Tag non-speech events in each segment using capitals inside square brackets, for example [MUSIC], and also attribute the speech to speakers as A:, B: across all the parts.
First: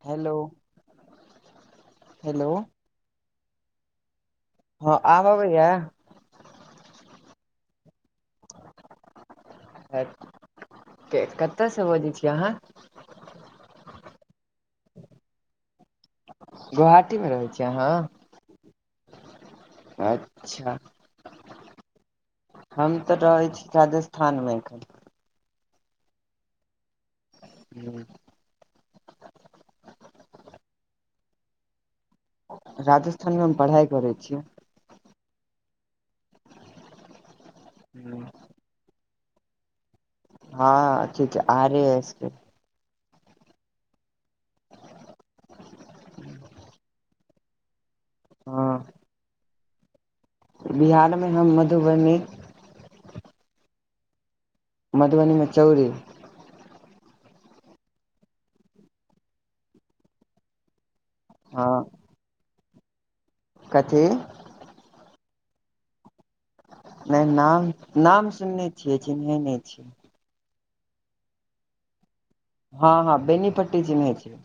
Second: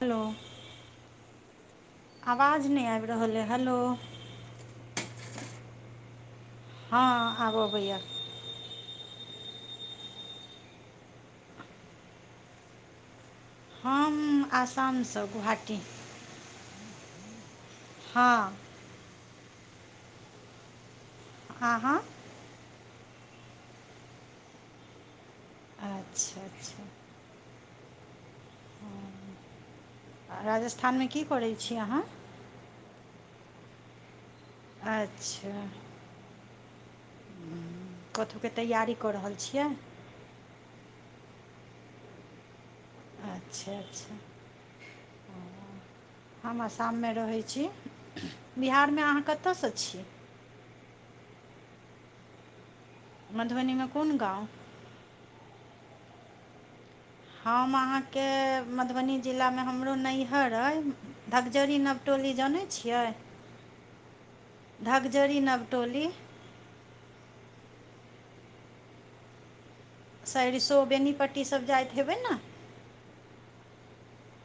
A: hello
B: hello
A: आवाज नहि आबि रहल अइ हेलौ
B: ह आब अबैया
A: हँ आबऽ अबैया
B: कतयसँ बजै छीय अहाँ
A: हम आसामसँ गुहाटी
B: गोहाटी मे रहै छीयै अहाँ
A: हँ
B: अच्छा
A: आहँ
B: हम तऽ रहै छी राजस्थानमे एखन
A: अच्छा अच्छा
B: हू [UNINTELLIGIBLE]
A: हू राजस्थानमे की करै छी अहाँ
B: राजस्थान मे हम पढ़ाई करै छियै
A: अच्छा कतहुके तैयरी कऽ रहल छियै
B: हँ ठीक ह आ रहे हैस
A: अच्छा अच्छा हम आसामे रहैत छी
B: हँ
A: बिहारमे अहाँ कतयसँ छी
B: बिहार में ना मधुबनी
A: मधुबनी में कोन गाँव
B: मधुबनी में चौरी
A: हम अहाँके मधुबनी जिलामे हमरो नैहर अइ
B: हँ
A: धकजरी न टोली जानै छियै
B: कथी
A: धकजरी नवटोली
B: नहि नाम नाम सुनने छियै चिन्है नहि छियै
A: सरिसो बेनीपट्टी सब जाइत हेबै ने
B: हँ हँ बेनीपट्टी चिन्है छै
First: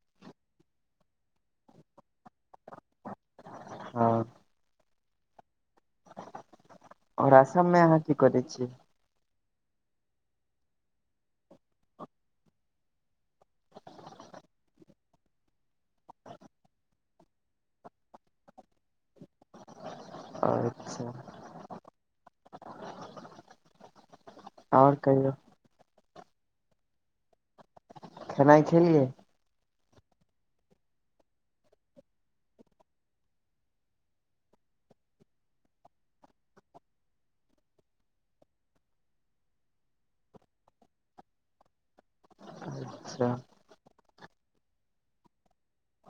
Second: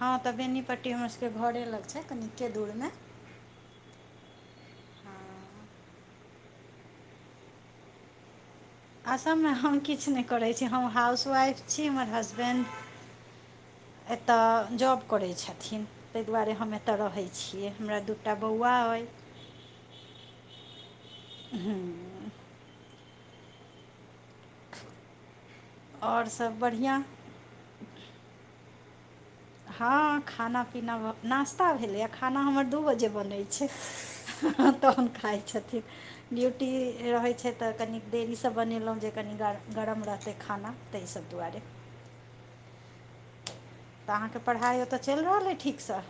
A: हँ तऽ बेनीपट्टी हमर सबके घरे लग छै कनिके दूर में
B: हँ
A: हँ
B: ओर असममे अहाँ की करैत छियै
A: असममे हम किछ नहि करैत छी हम हाउसवाइफ छी हमर हसबैंड एतय जॉब करै छथिन तहि दुआरे हम एतय रहैत छियै हमरा दूटा बौआ अइ
B: अच्छा
A: हँ
B: ओर कहियो
A: ओर सब बढ़िआँ
B: खाना खेलियै
A: हँ खाना पीना नास्ता भेलैए खाना हमर दू बजे बनै छै तहन खाइ छथिन ड्यूटी रहै छै तऽ कनी देरीसँ बनेलहुँ जे कनि गरम रहतै खाना तऽहि ई सभदआरे
B: अच्छा
A: तऽ अहाँके पढ़ाइ ओतय चलि रहल अइ ठीकसँ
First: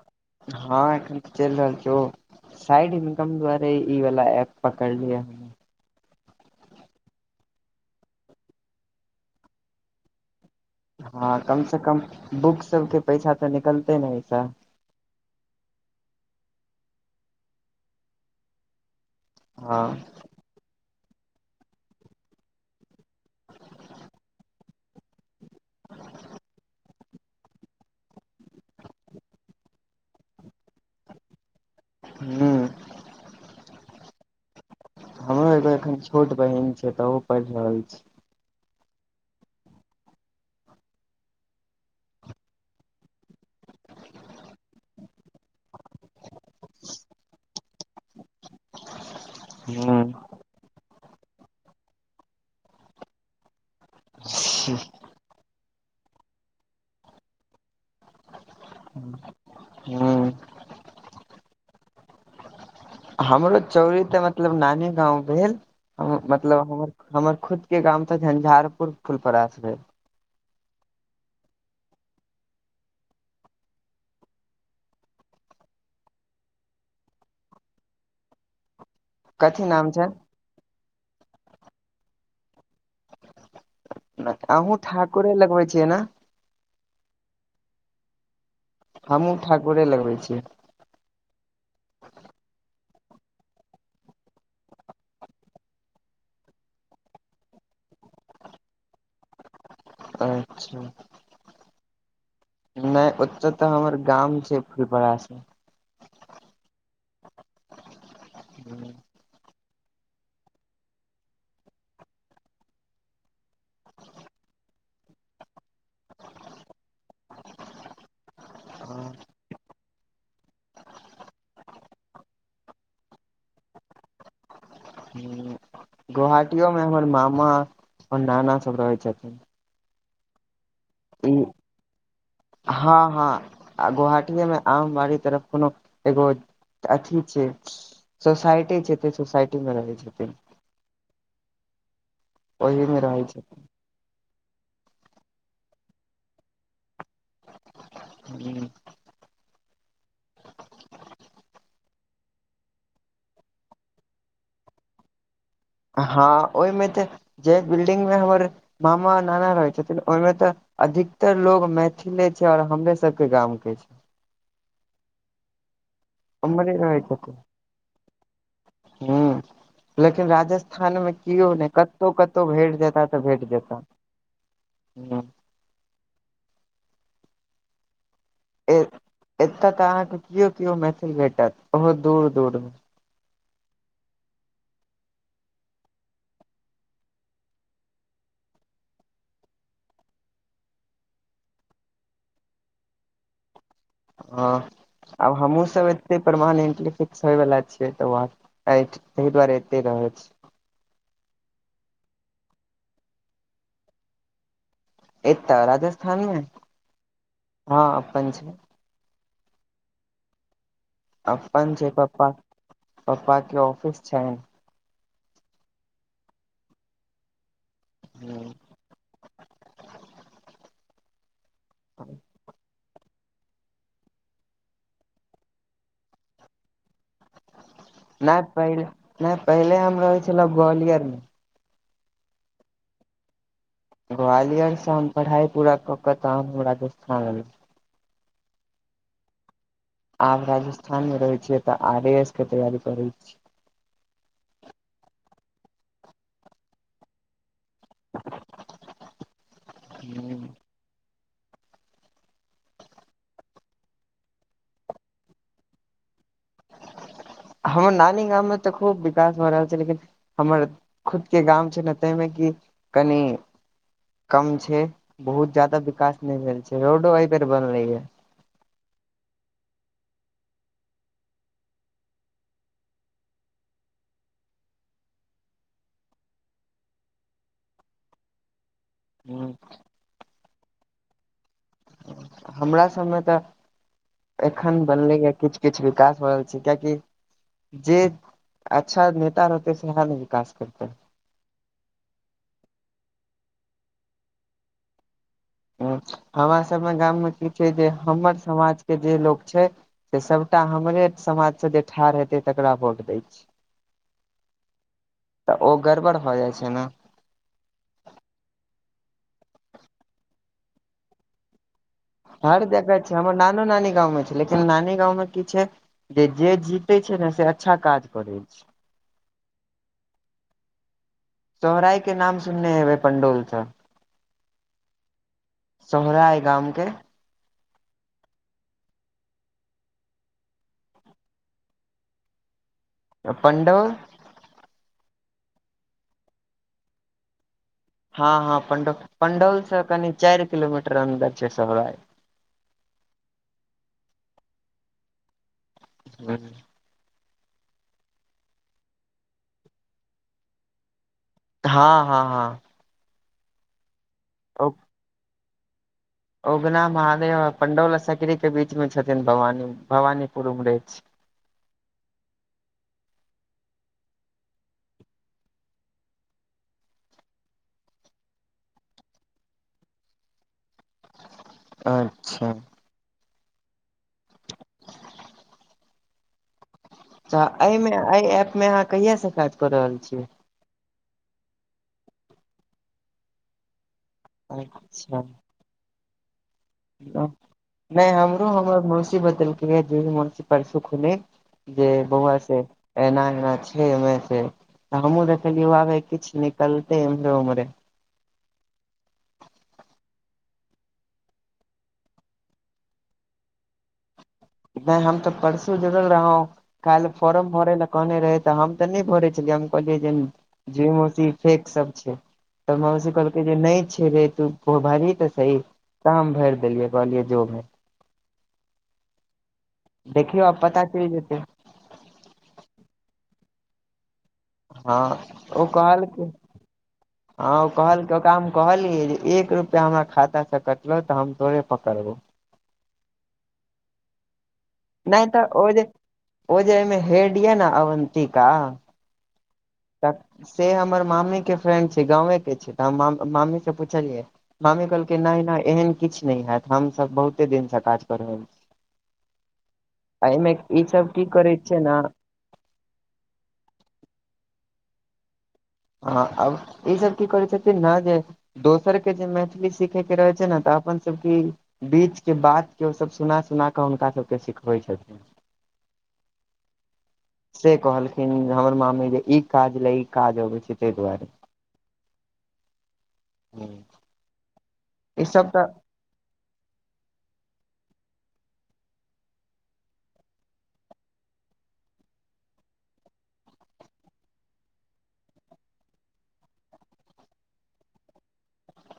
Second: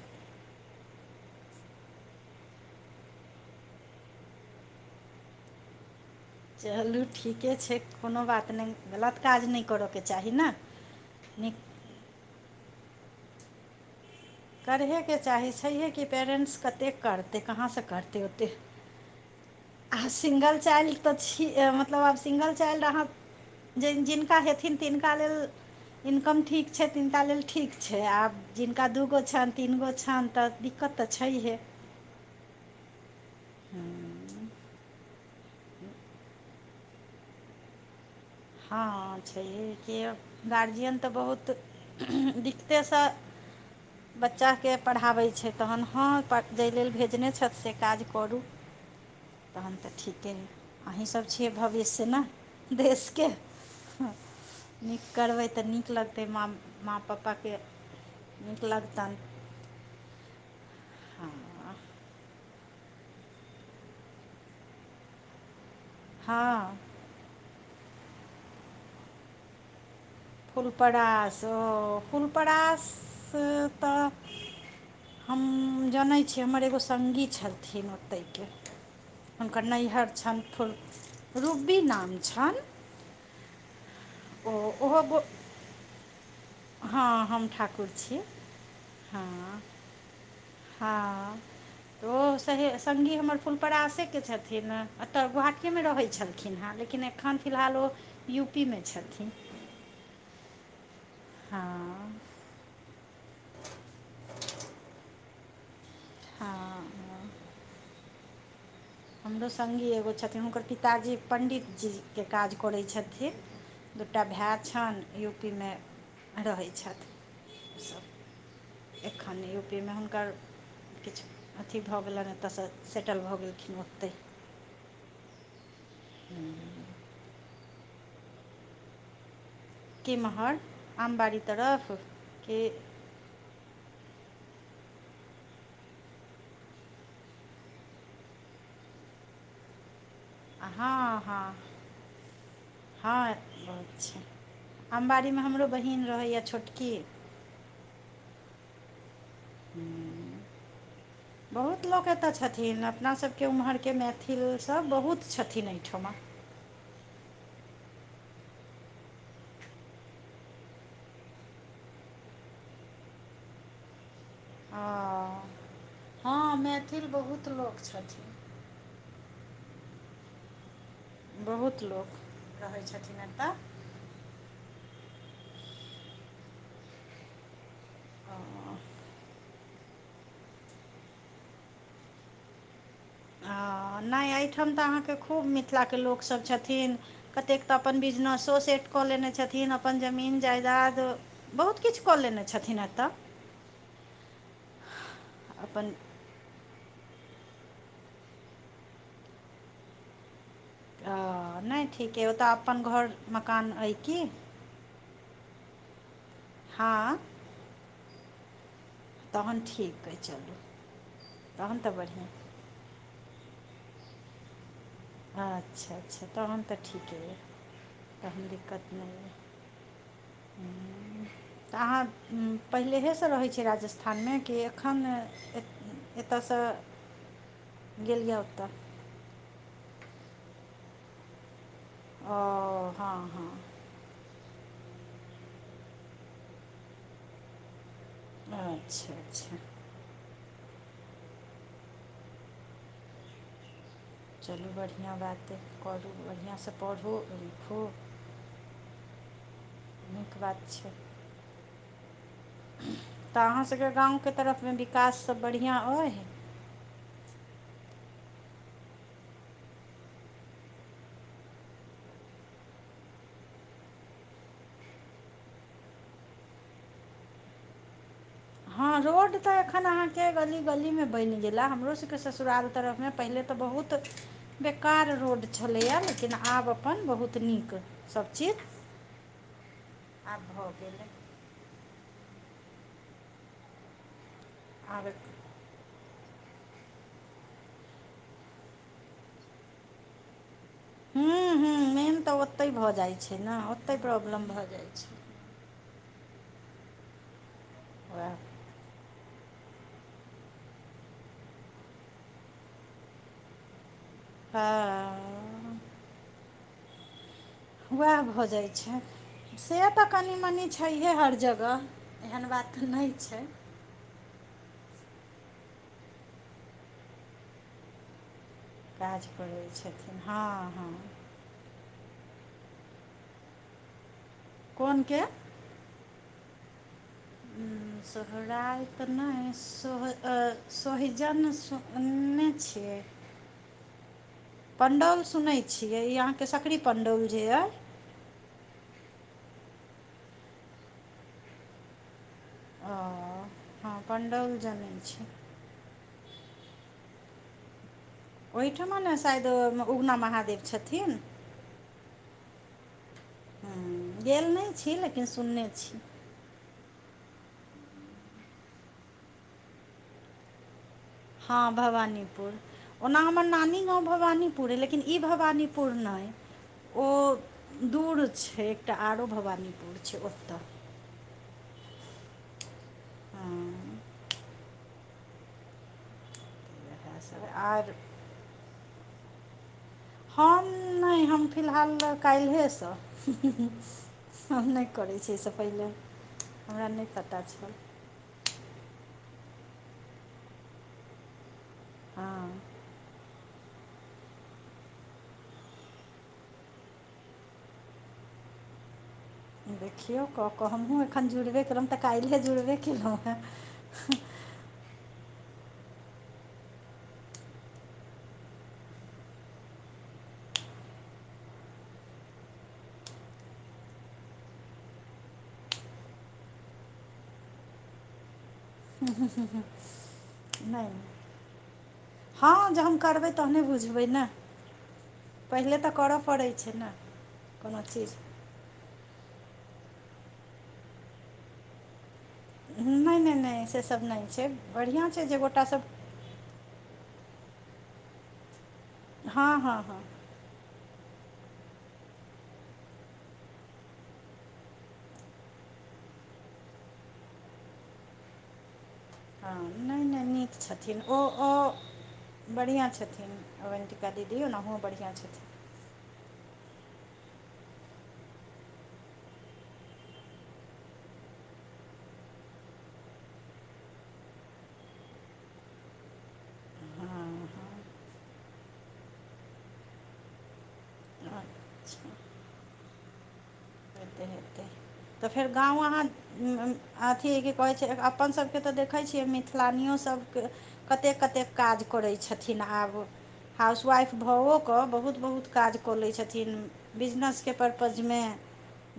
B: हँ एखन तऽ चलि रहल छै साइड इनकम द्वारे ई वला एप पकड़लियै हम
A: चलू ठीके छै कोनो बात नहि गलत काज नहि करयके चाही ने
B: हँ
A: नीक
B: कम से कम बुक सबके पैसा तऽ निकलते ने ऐस
A: करहेके चाही छैहे कि पैरेन्ट्स कतेक करतै कहाँसँ करतै ओतेक
B: हँ
A: आब सिंगल चाइल्ड तऽ छी मतलब आब सिंगल चाइल्ड अहाँ ज जिनका हेथिन तिनका लेल इनकम ठीक छै तिनक लेल ठीक छै आब जिनका दूगो छनि तीन गो छनि तऽ दिक्कत तऽ छैहे
B: हूँ
A: हँ
B: हमरो एगो एखन छोट बहिन छै त ओ पढ़ रहल छै
A: हँ छैहे कि गार्जियन तऽ बहुत देखतैसँ बच्चाके पढ़ाबै छै तहन हँ जाहि लेल भेजने छथि से काज करू
B: ह
A: तहन तऽ ठीके ने अहीँसभ छियै भविष्य ने देश के नीक करबै तऽ नीक लगतै माँ माँ पप्पाके मीक लत
B: हूँ
A: हँ
B: हमरो चौरी तऽ मतलब नानी गाँव भेल
A: हँ
B: मतलब हमर हमर खुद के गाम तऽ झंझारपुर फुलपास भेल
A: फुलपरास ओ फुलपरास तऽ हम जनै छी हमर एगो संगी छलथिन ओतयके हुनकर
B: कथी नाम छै
A: नैहर छनि फुल रूबी नाम छनि ओ
B: अहुँ
A: ओहो
B: ठाकुरे लगबै छियै ने
A: हँ हम ठाकुर छी
B: हमूँ
A: हँ,
B: ठाकुरे लगबै छीयै
A: हँ ओ से संगी हमर फुलपरासेके छथिन एतऽ गोहाटीेमे रहै छलखिन हँ लेकिन एखन फिलहाल ओ यू पी में छलखिन
B: अच्छा
A: हँ,
B: नहि ओ तऽ हमर गाम छै फुलपा से
A: हँ
B: हूँ
A: हमरो संगी एगो छथिन हुनकर पिताजी पण्डितजीके काज करै छथिन दू टा भाय छनि यू पी मे रहै छथि
B: [INAUDIBLE]
A: सभ एखन यू पी में हुनकर किछु अथी भऽ गेलनि एतऽसँ सेटल भऽ गेलखिन ओतै
B: गोहाटियो में हमर मामा ओर नाना सब रहै छथिन
A: केमहर
B: ई
A: आमबाड़ी तरफ के
B: हँ हँ आ गोहाटीे में आम बाड़ी तरफ कोनो एगो अथी छै सोसाइटी छैऽ सोसाइटी में रहैत छथिन
A: हँ हँ
B: ओहि मे रहै
A: हँ बहुत छै अमबड़ी में हमरो बहीन रहैए छोटकीये
B: ही
A: हूँ बहुत लोक एतय छथिन अपना सभ के ओम्हर के मैथिलसब बहुत छथिन एहि
B: हँ ओहिमे तऽ जे बिल्डिंग में हमर मामा नाना रहै छथिन ओहिमे तऽ अधिकतर लोग मैथिले छै और हमरे सबके गाम के छै
A: ओ हँ
B: हमरे रहै
A: मैथिल बहुत लोक छथिन
B: हं लेकिन राजस्थानमें केओ नहि
A: बहुत
B: कतहु
A: लोक
B: कतहु भेट
A: रहै
B: जेता तऽ
A: छथिन
B: भेट
A: एतऽ
B: जेता हूँ ए
A: ओ
B: एतय तऽ अहाँके केओ केओ मैथिल भेटत बहुत दूर दूर में
A: हँ नहि एहिठाम तऽ अहाँके खूब मिथिला के लोक सब छथिन कतेक तऽ अपन बिजनेसो सेट कऽ लेने छथिन अपन जमीन जायदाद बहुत किछु कऽ लेने छथिन एतय
B: हँ आब हमहुँ सब
A: अपन
B: परमानेंटली फिक्स होय वाला छ त त दुआरे एते रहे छै
A: ओ नहि ठीक अइ ओतऽ अपन घर मकान अइ की
B: एत राजस्थान
A: हँ
B: हँ अपन छै
A: तहन ठीक अइ चलु
B: अपन छै पप्पा पप्पा के ऑफिस छै
A: अच्छा अच्छा तहन तऽ ठीके यऽ तहन दिक्कत नहि यऽ तऽ अहाँ पहिलेहे से रहै छै राजस्थान मे कि एखन एतऽ से
B: नहि पहिले नहि पहिले हम रहै छलहु ग्वालियर मे
A: ओ हँ हँ
B: ग्वालियरसँ हम पढ़ाइ पूरा कऽ कऽ तहन हम राजस्थान एलहु
A: अच्छा अच्छा
B: आब राजस्थान मे रहे छियै तऽ आर एस के तैयारी करै छी
A: चलू बढ़िआँ बात येए पढु बढ़िआँ से पढ़ू लिखो
B: हूँ
A: नीक बात छै तऽ अहाँ सबके गाँव के तरफ मे विकास सब बढ़िआँ अइ
B: हमर नानी गाम मे तऽ खूब विकास भ रहल छै लेकिन हमर खुद के गाम छै ने ताहिमे कि कनि कम छै बहुत ज्यादा विकास नहि भेल छै रोडो एहि बेर बनले ये
A: हँ रोड तऽ एखन अहाँ के गली गली मे बनि गेल ह हमरो सबके ससुराल तरफ मे पहिले तऽ बहुत बेकार रोड छलैए लेकिन आब अपन बहुत नीक सभ चीज
B: हू
A: आब भऽ गेलै
B: हमरा सभमे तऽ एखन
A: आब
B: बनलैए किछ किछ विकास हो रहल छै कियाकि जे अच्छा नेता रहतेै सेहा ने विकास करतेै
A: ह्मँ हूँ मेन तऽ ओतहि भऽ जाइत छै ने ओतहि प्रॉब्लम भऽ जाइत छै
B: हमरा सबमे गाम मे की छै जे
A: वएह
B: हमर समाज के जे लोग छै से सबटा हमरे समाज से जे ठाढ़ हेतै तकरा भोट दय छै [INAUDIBLE]
A: हँ
B: तऽ ओ गड़बड़ भ जाइ छै ने
A: उएह भऽ जाइत छै से तऽ कनि मनि छैहे हर जगह एहन
B: हर
A: बात
B: जगह
A: नहि
B: छै हमर नानो नानी गाँव मे छै लेकिन नानी गाँंवमे की छै जे जे जीतै छै ने से अच्छा काज करै छै
A: काज करै छथिन हँ हँ
B: चौहराय के नाम सुनने हेबै पंडोल सब
A: कोन के
B: सोहरा है गाम के [INAUDIBLE]
A: सोहराति नहि सोह अ सोहजन सुनने छियै
B: पण्डॉल
A: पण्डौल सुनैत छियै ई अहाँके सकरी पण्डौल जे यए
B: हँ हँ पंड पंडौल से कनि चारि किलोमीटर अन्दर छै सोहराय
A: ओ हँ पण्डौल जनैत छी
B: [UNINTELLIGIBLE]
A: ओहिठमन शायद उगना महादेव छथिन
B: हँ हँ हँ
A: ह गेल
B: ओ
A: नहि छी लेकिन सुनने छी
B: उगना महादेव पण्डौल सकरीके बीचमे छथिन भवानी भवानीपुर उमरै छै
A: हँ भवानीपुर ओना हमर नानी गामव भवानीपुर अइ लेकिन ई भवानीपुर नहि ओ दूर छै एकटा आरो भवानीपुर छै ओतऽ
B: अच्छा
A: हँ इएह
B: तऽ
A: सब
B: एहिमे
A: आर
B: एहि एप में अहाँ कहिया से काज क रहल छीयै
A: हम नहि हम फिलहाल कालहे से हम नहि करैत छीय
B: अच्छा
A: एहिसँ पहिले हमरा नहि पता छल
B: नहि हमरो हमर मौसी बदेलकै जे मौसी परसो खुले जे बहुआ छै
A: हँ
B: एना एना छै से हमहहुँ देखलियै आबे किछु निकलते इम्हरे उम्हरे
A: देखियौ कऽ कऽ हमहूँ एखन जुड़बे केललहुँ तऽ काल्हिए जुड़बे कयलहुँ हेॅ
B: नहि हम तऽ परसू जरल रहऊँ काल्ह फॉर्म भरय लए कहने रहै तऽ हम तऽ नहि भरै छलियै हम कहलियै जे जी मोसी फेेक सब छे तऽ मोउसी कहलकै जे नहि छेड़े तु भारही तऽ सही तऽ हम भरि देलियै कहलियै जो मे
A: हू हू हू
B: देखियौ आब पता चैल जेतै
A: हँ जहन करबै तहने बुझबै ना
B: हँ ओ कहलक
A: छै ने
B: हँ ओ
A: कोनो
B: कहलक
A: चीज
B: ओकरामे कहलियै जे एक रुपआ हमरा खातासँ कटलो तऽ हम तोरे पकड़बौ
A: नहि नहि नहि से सब नहि छै बढ़िआँ
B: नहि
A: छै
B: तऽ
A: गोटा
B: ओ
A: सभ
B: जे ओ जैमे हेड यऽ ने अवन्तिका
A: हँ हँ हॅ
B: तऽ से हमर मामी के फ्रेंड छै गावे के छै तऽ हम मामी से पुछलिए माम्मी कहलकै नहि नहि एहन किछु नहि हैत हमसभ बहुते दिन से काज क रहल छिऐ
A: हँ नहि नहि
B: एहि मे ई सब की करै छियै ना
A: बढ़िया छथिन वन्तिका दीदी ओनाहो बढ़ियाँ छथिन
B: हँ आब ई सब की करै छथिन ना जे दोसरके जे मैथिली सीखयके रहैत छै न तऽ अपन सभके बीच के बात के ओ सब सुना सुना कऽ हुनका सब के सिखबै छथिन से कहलखिन हमर मामी जे ई काज लए ई काज अबै छै तहि दुआरे
A: अच्छा
B: हू
A: हेतै हेतै तऽ फेर गाँव आहा अथी की कहै छै अपन सभके तऽ देखै छियै मिथिलान्यो सभके कतैक कतैक काज करै छथिन आब हाउसवाइफ भाओ कऽ बहुत बहुत काज कऽ लै छथिन्ह बिजनेसके पर्पजमे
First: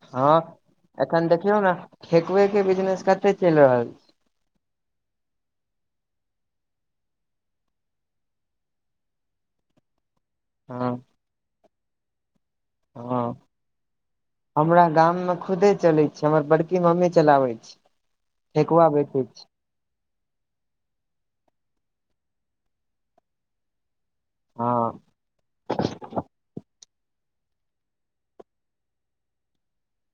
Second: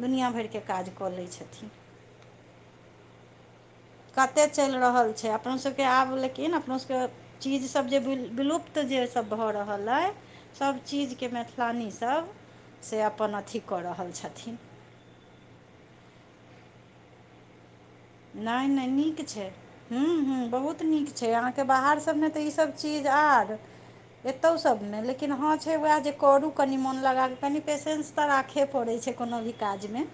A: दुनिआँ
B: हँ
A: भरिके काज कऽ लै
B: एखन देखियौ ने
A: छथिन
B: ठेकबे के बिजनेस कते चलि रहल
A: कतेक चलि रहल छै अपनोसभके आब लेकिन अपनो सभके चीजसभ जे विलुप्त जेसभ भऽ रहल अए सभ
B: हँ
A: चीजके मैथिलानी सभ से
B: हँ
A: अपन अथी कऽ रहल छथिन
B: हमरा गाममे खुदे चलैत छै हमर बड़की मम्मी चलाबैत छै
A: नहि नहि
B: ठेकुआ
A: नीक
B: बेचै
A: छै ह्मँ ह्मँ बहुत नीक छै अहाँके बाहर सभमे तऽ ईसभ चीज आर एतौ सब
B: हँ
A: नहि लेकिन हँ छै वएह जे करू कनि मोन लगाक कनि पेशेन्स तऽ राखे पड़ैत छै कोनो भी काजमे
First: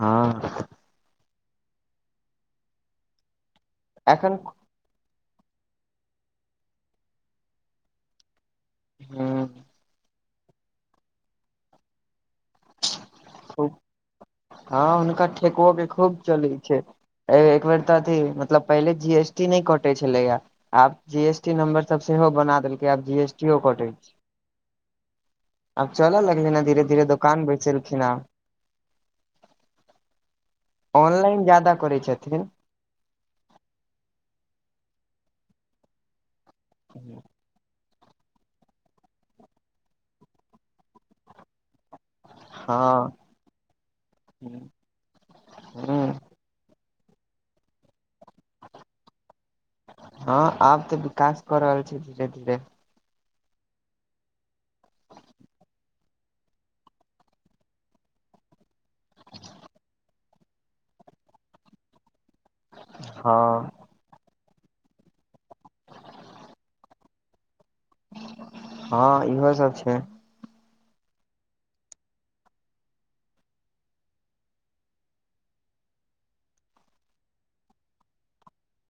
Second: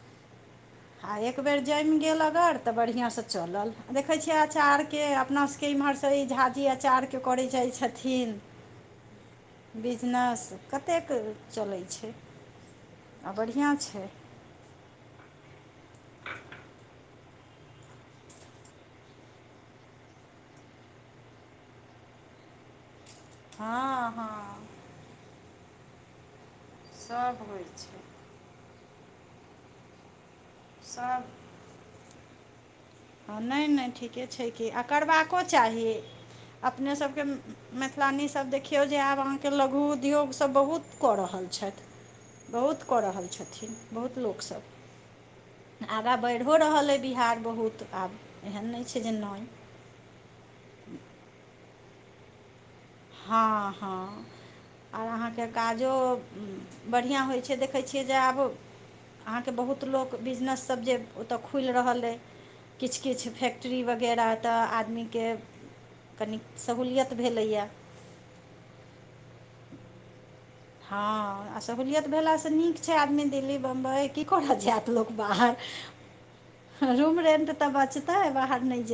B: हँ
A: आ एक बेेर जैम गेल अगर तऽ बढ़िआँसँ चलल देखै छियै
B: एखन
A: आचार के अपना सबके इम्हरसँ ई झाझी अचारके करै जाइ छथिन्ह
B: हूँ
A: बिजनेस कतेक चलै छै आ
B: खूब
A: बढ़िआॅछै
B: हँ हुनका ठेकओ के खूब चलैत छै एक बेर तऽ अथी मतलब पहिले जी एस टी नहि कटे छलैया आब जी एस टी नम्बर स सेहो बना देलकै आब जी एस कटै
A: हँ
B: छै
A: हँ
B: आब चलऽ लगलै ने धीरे धीरे
A: सभ
B: दोकान
A: होइ छै
B: बेचेलखिनहे
A: सभ
B: ऑनलाइन ज्यादा करै छथिन
A: आ नहि नहि ठीके छै कि आ करबाको चाही अपने सभके मैथिलानीसभ देखियौ जे आब अहाँके लघु उद्योग सभ बहुत कऽ रहल छथि बहुत कऽ
B: हँ
A: रहल छथिन बहुत
B: ह
A: लोकसभ आगाँ बढ़ि हो रहल अइ बिहार बहुत आब एहन नहि छै जे नहि
B: हँ आब तऽ विकास कऽ रहल छै धीरे धीरे
A: हँ हँ आर अहाँके काजो बढ़िआँ होइ छै देखै छियै जे आब अहाँके बहुत लोक बिजनसभ जे ओतय खुल रहल अइ किछ किछ
B: हँ
A: फैक्ट्री वगैरह तऽ आदमी के कनीक सहूलियत भेलैय
B: हँ इहो सब छै
A: हँ आ सहूलियत भेलासँ नीक छै आदमी दिल्ली बम्बइ की करय जायत लोक बाहर
B: ह [INAUDIBLE]
A: रूम रेंट तऽ बचतेै बाहर न जे